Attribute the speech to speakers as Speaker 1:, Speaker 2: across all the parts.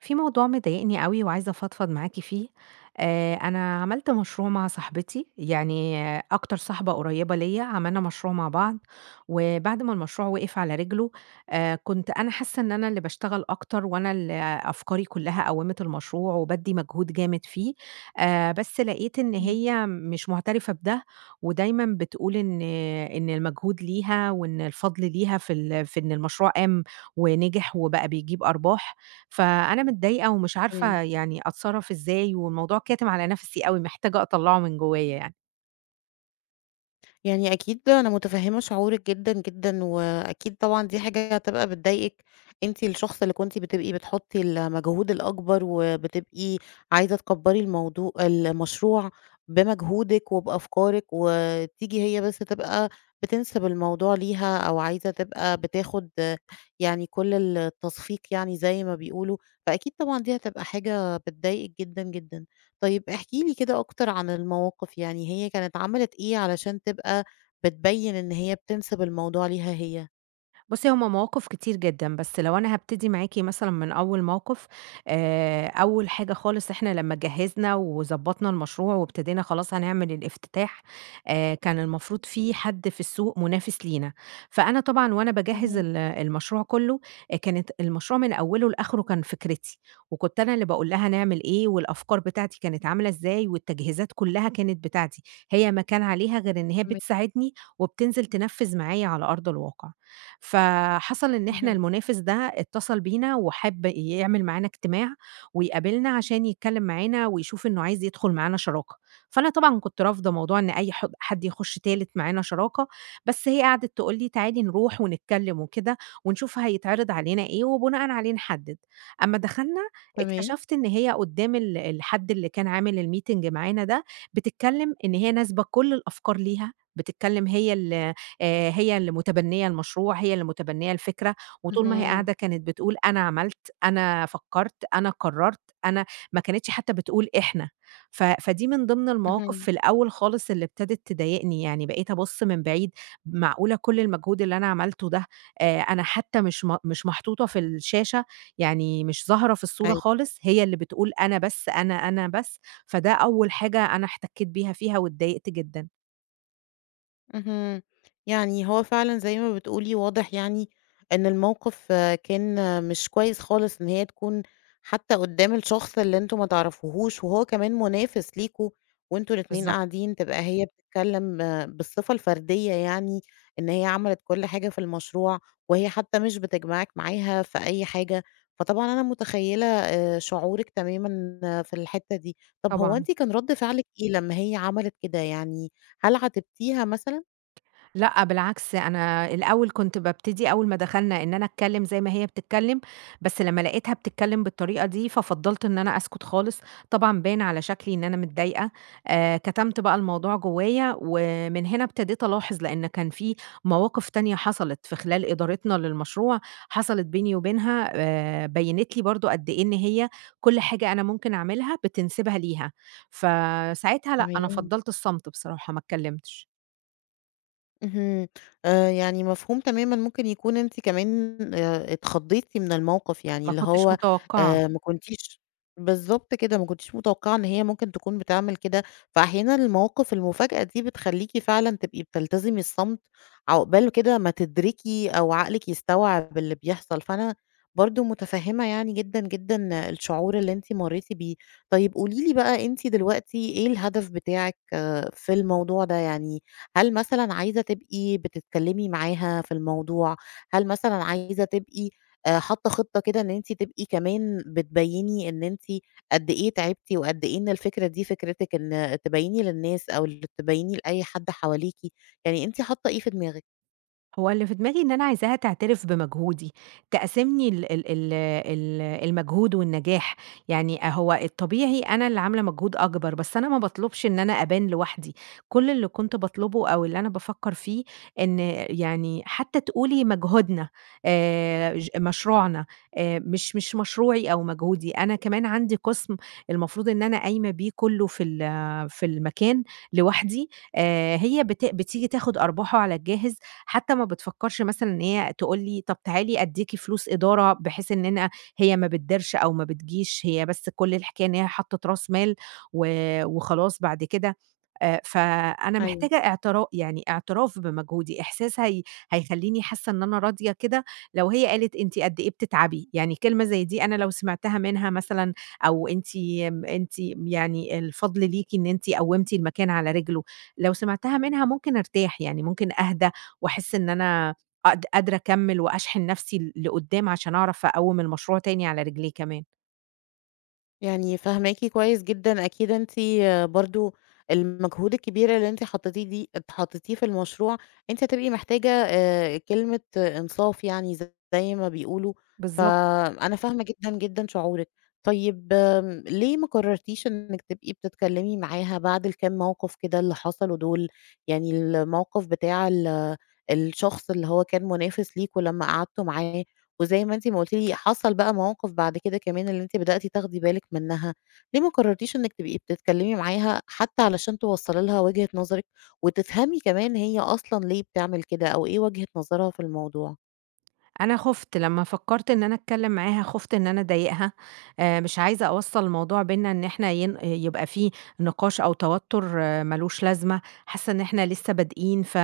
Speaker 1: في موضوع مضايقني أوي وعايزة أفضفض معاكِ فيه، أنا عملت مشروع مع صاحبتي، يعني آه، أكتر صاحبة قريبة ليّا، عملنا مشروع مع بعض، وبعد ما المشروع وقف على رجله، كنت أنا حاسة إن أنا اللي باشتغل أكتر وأنا ال أفكاري كلها قوّمت المشروع وبادّي مجهود جامد فيه، بس لقيت إن
Speaker 2: إمم،
Speaker 1: هي مش مُعترفة بده، ودايمًا بتقول إن المجهود ليها وإن الفضل ليها في إن المشروع قام ونجح وبقى بيجيب أرباح، فأنا متضايقة ومش
Speaker 2: تمام.
Speaker 1: عارفة يعني أتصرّف إزاي والموضوع كاتم على نَفَسي أوي، محتاجة أطلّعه من جوّايا يعني.
Speaker 2: يعني أكيد أنا متفهّمة شعورِك جدًا، جدًا، وأكيد طبعًا دي حاجة هتبقى بتضايقِك، أنتِ الشخص اللي كنتِ بتبقي بتحطّي المجهود الأكبر، وبتبقي عايزة تكبّري المشروع بمجهودِك وبأفكارِك، وتيجي هي بس تبقى بتنسب الموضوع ليها، أو عايزة تبقى بتاخد يعني كل التصفيق يعني زي ما بيقولوا، فأكيد طبعًا دي هتبقى حاجة بتضايقِك جدًا، جدًا. طيب احكِ لي كده أكتر عن المواقف، يعني هي كانت عملت إيه علشان تبقى بتبيّن إن هي بتنسب الموضوع ليها هي؟
Speaker 1: بُصّي، هُم مواقف كتير جدًا، بس لو أنا هابتدي معاكِ مثلًا من أول موقف، أول حاجة خالص إحنا لمّا جهّزنا وضبّطنا المشروع وابتدينا خلاص هنعمل الافتتاح، كان المفروض في حد في السوق منافس لينا، فأنا طبعًا وأنا باجهّز
Speaker 2: اهم،
Speaker 1: المشروع كُلّه، كانت المشروع من أوله لآخره كان فكرتي، وكنت أنا اللي باقول لها نعمل إيه والأفكار بتاعتي كانت عاملة إزاي والتجهيزات كُلّها كانت بتاعتي، هي ما كان عليها غير إن هي
Speaker 2: تمام،
Speaker 1: بتساعدني وبتنزل تنفّذ معايا على أرض الواقع. فحصل إن إحنا
Speaker 2: اهم،
Speaker 1: المنافس ده اتصل بينا وحَب يعمل معانا اجتماع ويقابلنا عشان يتكلّم معانا ويشوف إنه عايز يدخل معانا شراكة، فأنا طبعًا كنت رافضة موضوع إن أي حد يخُش تالت معانا شراكة، بس هي قعدت تقول لي: "تعالي نروح ونتكلّم وكده ونشوف هيتعرض علينا إيه وبناءً عليه نحدّد." أمّا دخلنا
Speaker 2: تمام.
Speaker 1: اكتشفت إن هي قُدّام الحد اللي كان عامل الmeeting معانا ده بتتكلّم إن هي ناسبة كل الأفكار ليها، بتتكلّم هي ال هي اللي متبنية المشروع، هي اللي متبنية الفكرة، وطول ما هي
Speaker 2: اهم،
Speaker 1: قاعدة كانت بتقول أنا عملت، أنا فكّرت، أنا قرّرت، أنا ما كانتش حتى بتقول إحنا. ف فدي من ضمن المواقف
Speaker 2: اهم.
Speaker 1: في الأول خالص اللي ابتدت تضايقني، يعني بقيت أبُص من بعيد معقولة كل المجهود اللي أنا عملته ده أنا حتى مش محطوطة في الشاشة، يعني مش ظاهرة في الصورة خالص، هي اللي بتقول أنا بس، أنا، أنا بس، فده أول حاجة أنا احتكيت بيها فيها واتضايقت جدًا.
Speaker 2: اهم. يعني هو فعلًا زي ما بتقولي واضح يعني إن الموقف كان مش كويس خالص إن هي تكون حتى قدّام الشخص اللي أنتم ما تعرفوهوش وهو كمان منافس ليكم وأنتم الاتنين
Speaker 1: بالضبط،
Speaker 2: قاعدين تبقى هي بتتكلّم بالصفة الفردية يعني إن هي عملت كل حاجة في المشروع وهي حتى مش بتجمعِك معاها في أي حاجة، فطبعًا أنا متخيّلة شعورِك تمامًا في الحتّة دي. طَب هو
Speaker 1: طبعًا.
Speaker 2: أنتِ كان رَد فعلِك إيه لمّا هي عملت كده، يعني هل عاتبتيها مثلًا؟
Speaker 1: لأ، بالعكس أنا الأول كنت بابتدي أول ما دخلنا إن أنا أتكلّم زي ما هي بتتكلّم، بس لمّا لقيتها بتتكلّم بالطريقة دي، ففضّلت إن أنا أسكت خالص، طبعًا باين على شكلي إن أنا متضايقة، كتمت بقى الموضوع جوّايا، ومن هنا ابتديت ألاحظ لإن كان في مواقف تانية حصلت في خلال إدارتنا للمشروع، حصلت بيني وبينها بيّنت لي برضه قد إيه إن هي كل حاجة أنا ممكن أعملها بتنسبها ليها، فساعتها لأ، أنا
Speaker 2: تمام.
Speaker 1: فضّلت الصمت بصراحة ما اتكلّمتش،
Speaker 2: اهم. يعني مفهوم تمامًا، ممكن يكون أنتِ كمان اتخضّيتِ من الموقف، يعني
Speaker 1: ما
Speaker 2: اللي
Speaker 1: كنتش
Speaker 2: هو
Speaker 1: متوقعة.
Speaker 2: ما كنتيش بالضبط كده، ما كنتيش متوقعة إن هي ممكن تكون بتعمل كده، فأحيانًا المواقف المفاجأة دي بتخلّيكِ فعلًا تبقي بتلتزمي الصمت عقبال كده ما تدركي أو عقلِك يستوعب اللي بيحصل، فأنا برضه متفهّمة يعني جدًا، جدًا الشعور اللي أنتِ مرّيتِ بيه. طيب قولي لي بقى أنتِ دلوقتي إيه الهدف بتاعِك في الموضوع ده؟ يعني هل مثلًا عايزة تبقي بتتكلمي معاها في الموضوع؟ هل مثلًا عايزة تبقي حاطة خطة كده إن أنتِ تبقي كمان بتبيّني إن أنتِ قد إيه تعبتِ وقد إيه إن الفكرة دي فكرتِك إن تبيّني للناس أو تبيّني لأي حد حواليكِ، يعني أنتِ حاطة إيه في دماغِك؟
Speaker 1: هو اللي في دماغي إن أنا عايزاها تعترف بمجهودي، تقاسمني ال ال ال ال المجهود والنجاح، يعني هو الطبيعي أنا اللي عاملة مجهود أكبر، بس أنا ما باطلبش إن أنا أبان لوحدي، كل اللي كنت باطلبه أو اللي أنا بافكر فيه إن يعني حتى تقولي مجهودنا ج مشروعنا مش مشروعي أو مجهودي، أنا كمان عندي قسم المفروض إن أنا قايمة بيه كله في المكان لوحدي، هي بت بتيجي تاخد أرباحه على الجاهز حتى ما بتفكّرش مثلًا إن هي تقول لي طب تعالي أدّيكِ فلوس إدارة بحيث إن أنا هي ما بتديرش أو ما بتجيش، هي بس كل الحكاية إن هي حطّت راس مال و وخلاص بعد كده فأنا محتاجة اعتراف بمجهودي، إحساس هي هيخلّيني حاسّة إن أنا راضية كده لو هي قالت أنتِ قد إيه بتتعبي، يعني كلمة زي دي أنا لو سمعتها منها مثلًا أو أنتِ م أنتِ يعني الفضل ليكِ إن أنتِ قوّمتِ المكان على رجله، لو سمعتها منها ممكن أرتاح، يعني ممكن أهدى واحس إن أنا قادرة أكمّل وأشحن نَفْسي لقدّام عشان أعرف أقوّم المشروع تاني على رجليه كمان.
Speaker 2: يعني فاهماكِ كويس جدًا، أكيد أنتِ برضه المجهود الكبيرة اللي أنتِ حطيتيه دي حطيتيه في المشروع، أنتِ هتبقي محتاجة كلمة إنصاف يعني زي ما بيقولوا،
Speaker 1: بالضبط.
Speaker 2: فأنا فاهمة جدًا، جدًا شعورِك. طيب ليه ما قررتيش إنِّك تبقي بتتكلمي معاها بعد الكام موقف كده اللي حصلوا دول؟ يعني الموقف بتاع الشخص اللي هو كان منافس ليكم لمّا قعدتوا معاه، وزي ما أنتِ ما قُلتِ لي حصل بقى مواقف بعد كده كمان اللي أنتِ بدأتِ تاخدي بالِك منها، ليه ما قررتيش إنِّك تبقي بتتكلمي معاها حتى علشان توصّلي لها وجهة نظرِك وتفهمي كمان هي أصلًا ليه بتعمل كده أو إيه وجهة نظرها في الموضوع؟
Speaker 1: أنا خُفت لمّا فكّرت إن أنا أتكلّم معاها، خُفت إن أنا أضايقها، مش عايزة أوصّل الموضوع بيننا إن إحنا يبقى في نقاش أو توتُّر ما لوش لازمة، حاسّة إن إحنا لسّه بادئين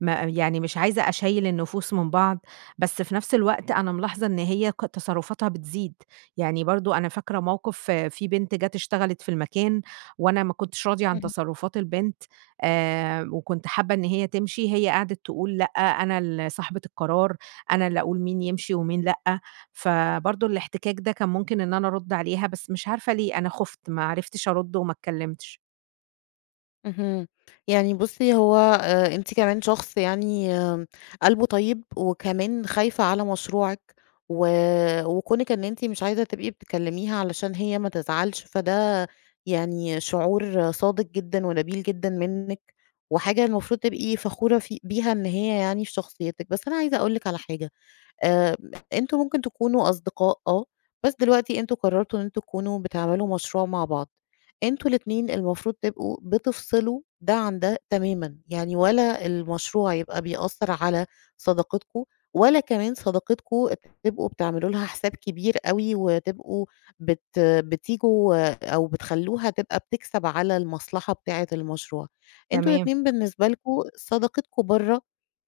Speaker 1: ما يعني مش عايزة أشيّل النفوس من بعض، بس في نفس الوقت أنا ملاحظة إن هي تصرُّفاتها بتزيد، يعني برضه أنا فاكرة موقِف آه، في بنت جات اشتغلت في المكان وأنا ما كنتش راضية عن تصرُّفات البنت وكنت حابّة إن هي تمشي، هي قعدت تقول لأ، أنا صاحبة القرار أنا اللي أقول مين يمشي ومين لأ، فبرضه الاحتكاك ده كان ممكن إن أنا أرُدّ عليها، بس مش عارفة ليه أنا خُفت، ما عرفتش أرُدّ وما اتكلمتش.
Speaker 2: اهم. يعني بُصّي، هو أنتِ كمان شخص يعني قلبه طيب وكمان خايفة على مشروعِك و وكونِك إن أنتِ مش عايزة تبقي بتكلّميها علشان هي ما تزعلش، فده يعني شعور صادق جدًا ونبيل جدًا منِّك وحاجة المفروض تبقي فخورة في بيها إن هي يعني في شخصيتِك. بس أنا عايزة أقول لِك على حاجة. آآ أنتم ممكن تكونوا أصدقاء بس دلوقتي أنتم قررتوا إن أنتم تكونوا بتعملوا مشروع مع بعض، أنتم الاتنين المفروض تبقوا بتفصلوا ده عن ده تمامًا، يعني ولا المشروع يبقى بيأثّر على صداقتكم، ولا كمان صداقتكم تبقوا بتعملوا لها حساب كبير أوي وتبقوا بتيجوا أو بتخلّوها تبقى بتكسب على المصلحة بتاعة المشروع، أنتم
Speaker 1: تمام،
Speaker 2: الاتنين بالنسبة لكم صداقتكم برّه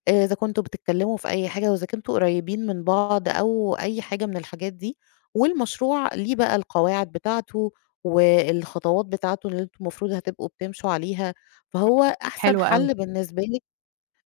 Speaker 2: إذا كنتم بتتكلموا في أي حاجة وإذا كنتم قريبين من بعض أو أي حاجة من الحاجات دي، والمشروع ليه بقى القواعد بتاعته والخطوات بتاعته اللي أنتم المفروض هتبقوا بتمشوا عليها، فهو
Speaker 1: إمم،
Speaker 2: أحسن
Speaker 1: حلو أوي،
Speaker 2: حل بالنسبة لِك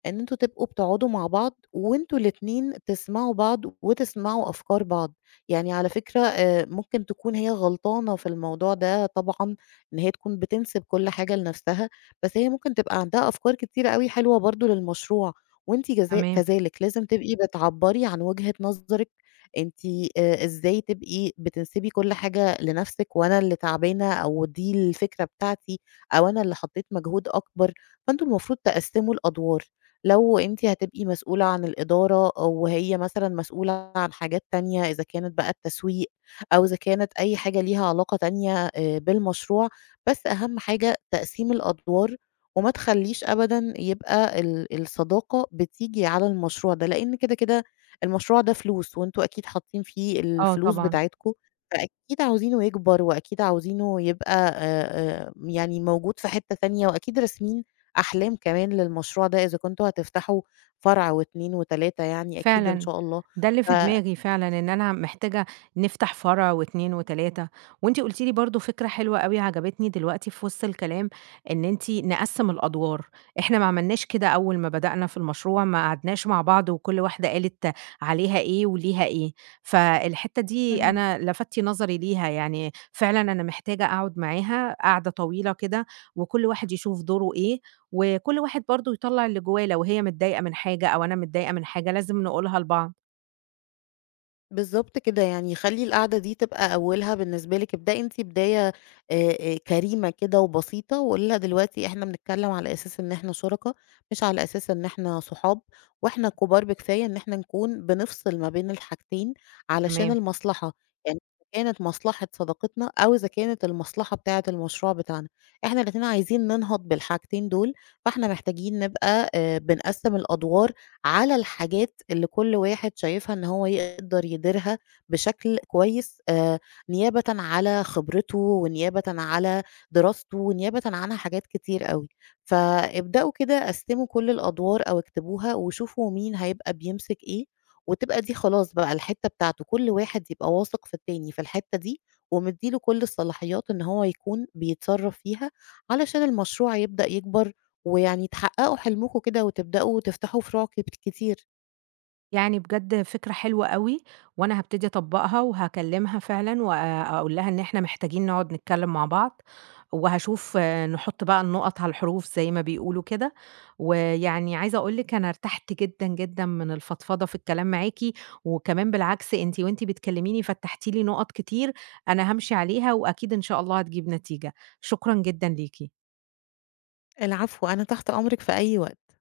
Speaker 2: إن أنتم تبقوا بتقعدوا مع بعض وأنتم الاتنين تسمعوا بعض وتسمعوا أفكار بعض، يعني على فكرة ممكن تكون هي غلطانة في الموضوع ده طبعًا، إن هي تكون بتنسب كل حاجة لنفسها، بس هي ممكن تبقى عندها أفكار كتيرة أوي حلوة برضه للمشروع، وأنتِ جذا
Speaker 1: تمام،
Speaker 2: كذلك لازم تبقي بتعبّري عن وجهة نظرِك أنتِ إزاي تبقي بتنسبي كل حاجة لنفسِك، وأنا اللي تعبانة أو دي الفكرة بتاعتي أو أنا اللي حطيت مجهود أكبر، فأنتم المفروض تقسّموا الأدوار. لو أنتِ هتبقي مسؤولة عن الإدارة وهي مثلًا مسؤولة عن حاجات تانية إذا كانت بقى التسويق أو إذا كانت أي حاجة ليها علاقة تانية بالمشروع، بس أهم حاجة تقسيم الأدوار وما تخلّيش أبدًا يبقى الصداقة بتيجي على المشروع ده، لإن كده، كده المشروع ده فلوس وأنتم أكيد حاطين فيه
Speaker 1: آه
Speaker 2: الفلوس
Speaker 1: طبعًا.
Speaker 2: بتاعتكم، فأكيد عاوزينه يكبر وأكيد عاوزينه يبقى يعني موجود في حتّة تانية وأكيد راسمين أحلام كمان للمشروع ده إذا كنتم هتفتحوا فرع و2 و3 يعني أكيد إن
Speaker 1: فعلًا،
Speaker 2: شاء الله،
Speaker 1: ده اللي
Speaker 2: ف
Speaker 1: في دماغي فعلًا، إن أنا محتاجة نفتح فرع و2 و3 وأنتِ قُلتِ لي برضه فكرة حلوة أوي عجبتني دلوقتي في وسط الكلام، إن أنتِ نقسّم الأدوار، إحنا ما عملناش كده أول ما بدأنا في المشروع، ما قعدناش مع بعض وكل واحدة قالت عليها إيه وليها إيه، فالحتّة دي
Speaker 2: اهم.
Speaker 1: أنا لفتِ نظري ليها، يعني فعلًا أنا محتاجة أقعد معاها قعدة طويلة كده وكل واحد يشوف دوره إيه وكل واحد برضه يطلّع اللي جوّاه، لو هي متضايقة من حاجة أو أنا متضايقة من حاجة لازم نقولها لبعض.
Speaker 2: بالضبط كده، يعني خلّي القعدة دي تبقى أولها بالنسبة لِك، ابدئي أنتِ بداية كريمة كده وبسيطة، وقولي لها دلوقتي إحنا بنتكلّم على أساس إن إحنا شُركا، مش على أساس إن إحنا صحاب، وإحنا كُبار بكفاية إن إحنا نكون بنفصل ما بين الحاجتين علشان
Speaker 1: تمام.
Speaker 2: المصلحة، يعني إذا كانت مصلحة صداقتنا أو إذا كانت المصلحة بتاعة المشروع بتاعنا، إحنا الاتنين عايزين ننهض بالحاجتين دول، فإحنا محتاجين نبقى بنقسّم الأدوار على الحاجات اللي كل واحد شايفها إن هو يقدر يديرها بشكل كويس نيابةً على خبرته، ونيابةً على دراسته، ونيابةً عن حاجات كتير أوي. فابدأوا كده قسّموا كل الأدوار أو اكتبوها، وشوفوا مين هيبقى بيمسك إيه، وتبقى دي خلاص بقى الحتّة بتاعته، كل واحد يبقى واثق في التاني في الحتّة دي، ومدّي له كل الصلاحيات إن هو يكون بيتصرّف فيها، علشان المشروع يبدأ يكبر ويعني تحققوا حلمكم كده وتبدأوا تفتحوا فروع كتير.
Speaker 1: يعني بجد فكرة حلوة أوي، وأنا هابتدي أطبّقها وهاكلّمها فعلًا وأقول لها إن إحنا محتاجين نقعد نتكلّم مع بعض، وهاشوف نحُط بقى النقط على الحروف زي ما بيقولوا كده، ويعني عايزة أقول لِك أنا ارتحت جدًا، جدًا من الفضفضة في الكلام معاكِ، وكمان بالعكس أنتِ وأنتِ بتكلّميني فتّحتِ لي نقط كتير أنا هامشي عليها وأكيد إن شاء الله هتجيب نتيجة. شكرًا جدًا ليكِ.
Speaker 2: العفو، أنا تحت أمرِك في أي وقت.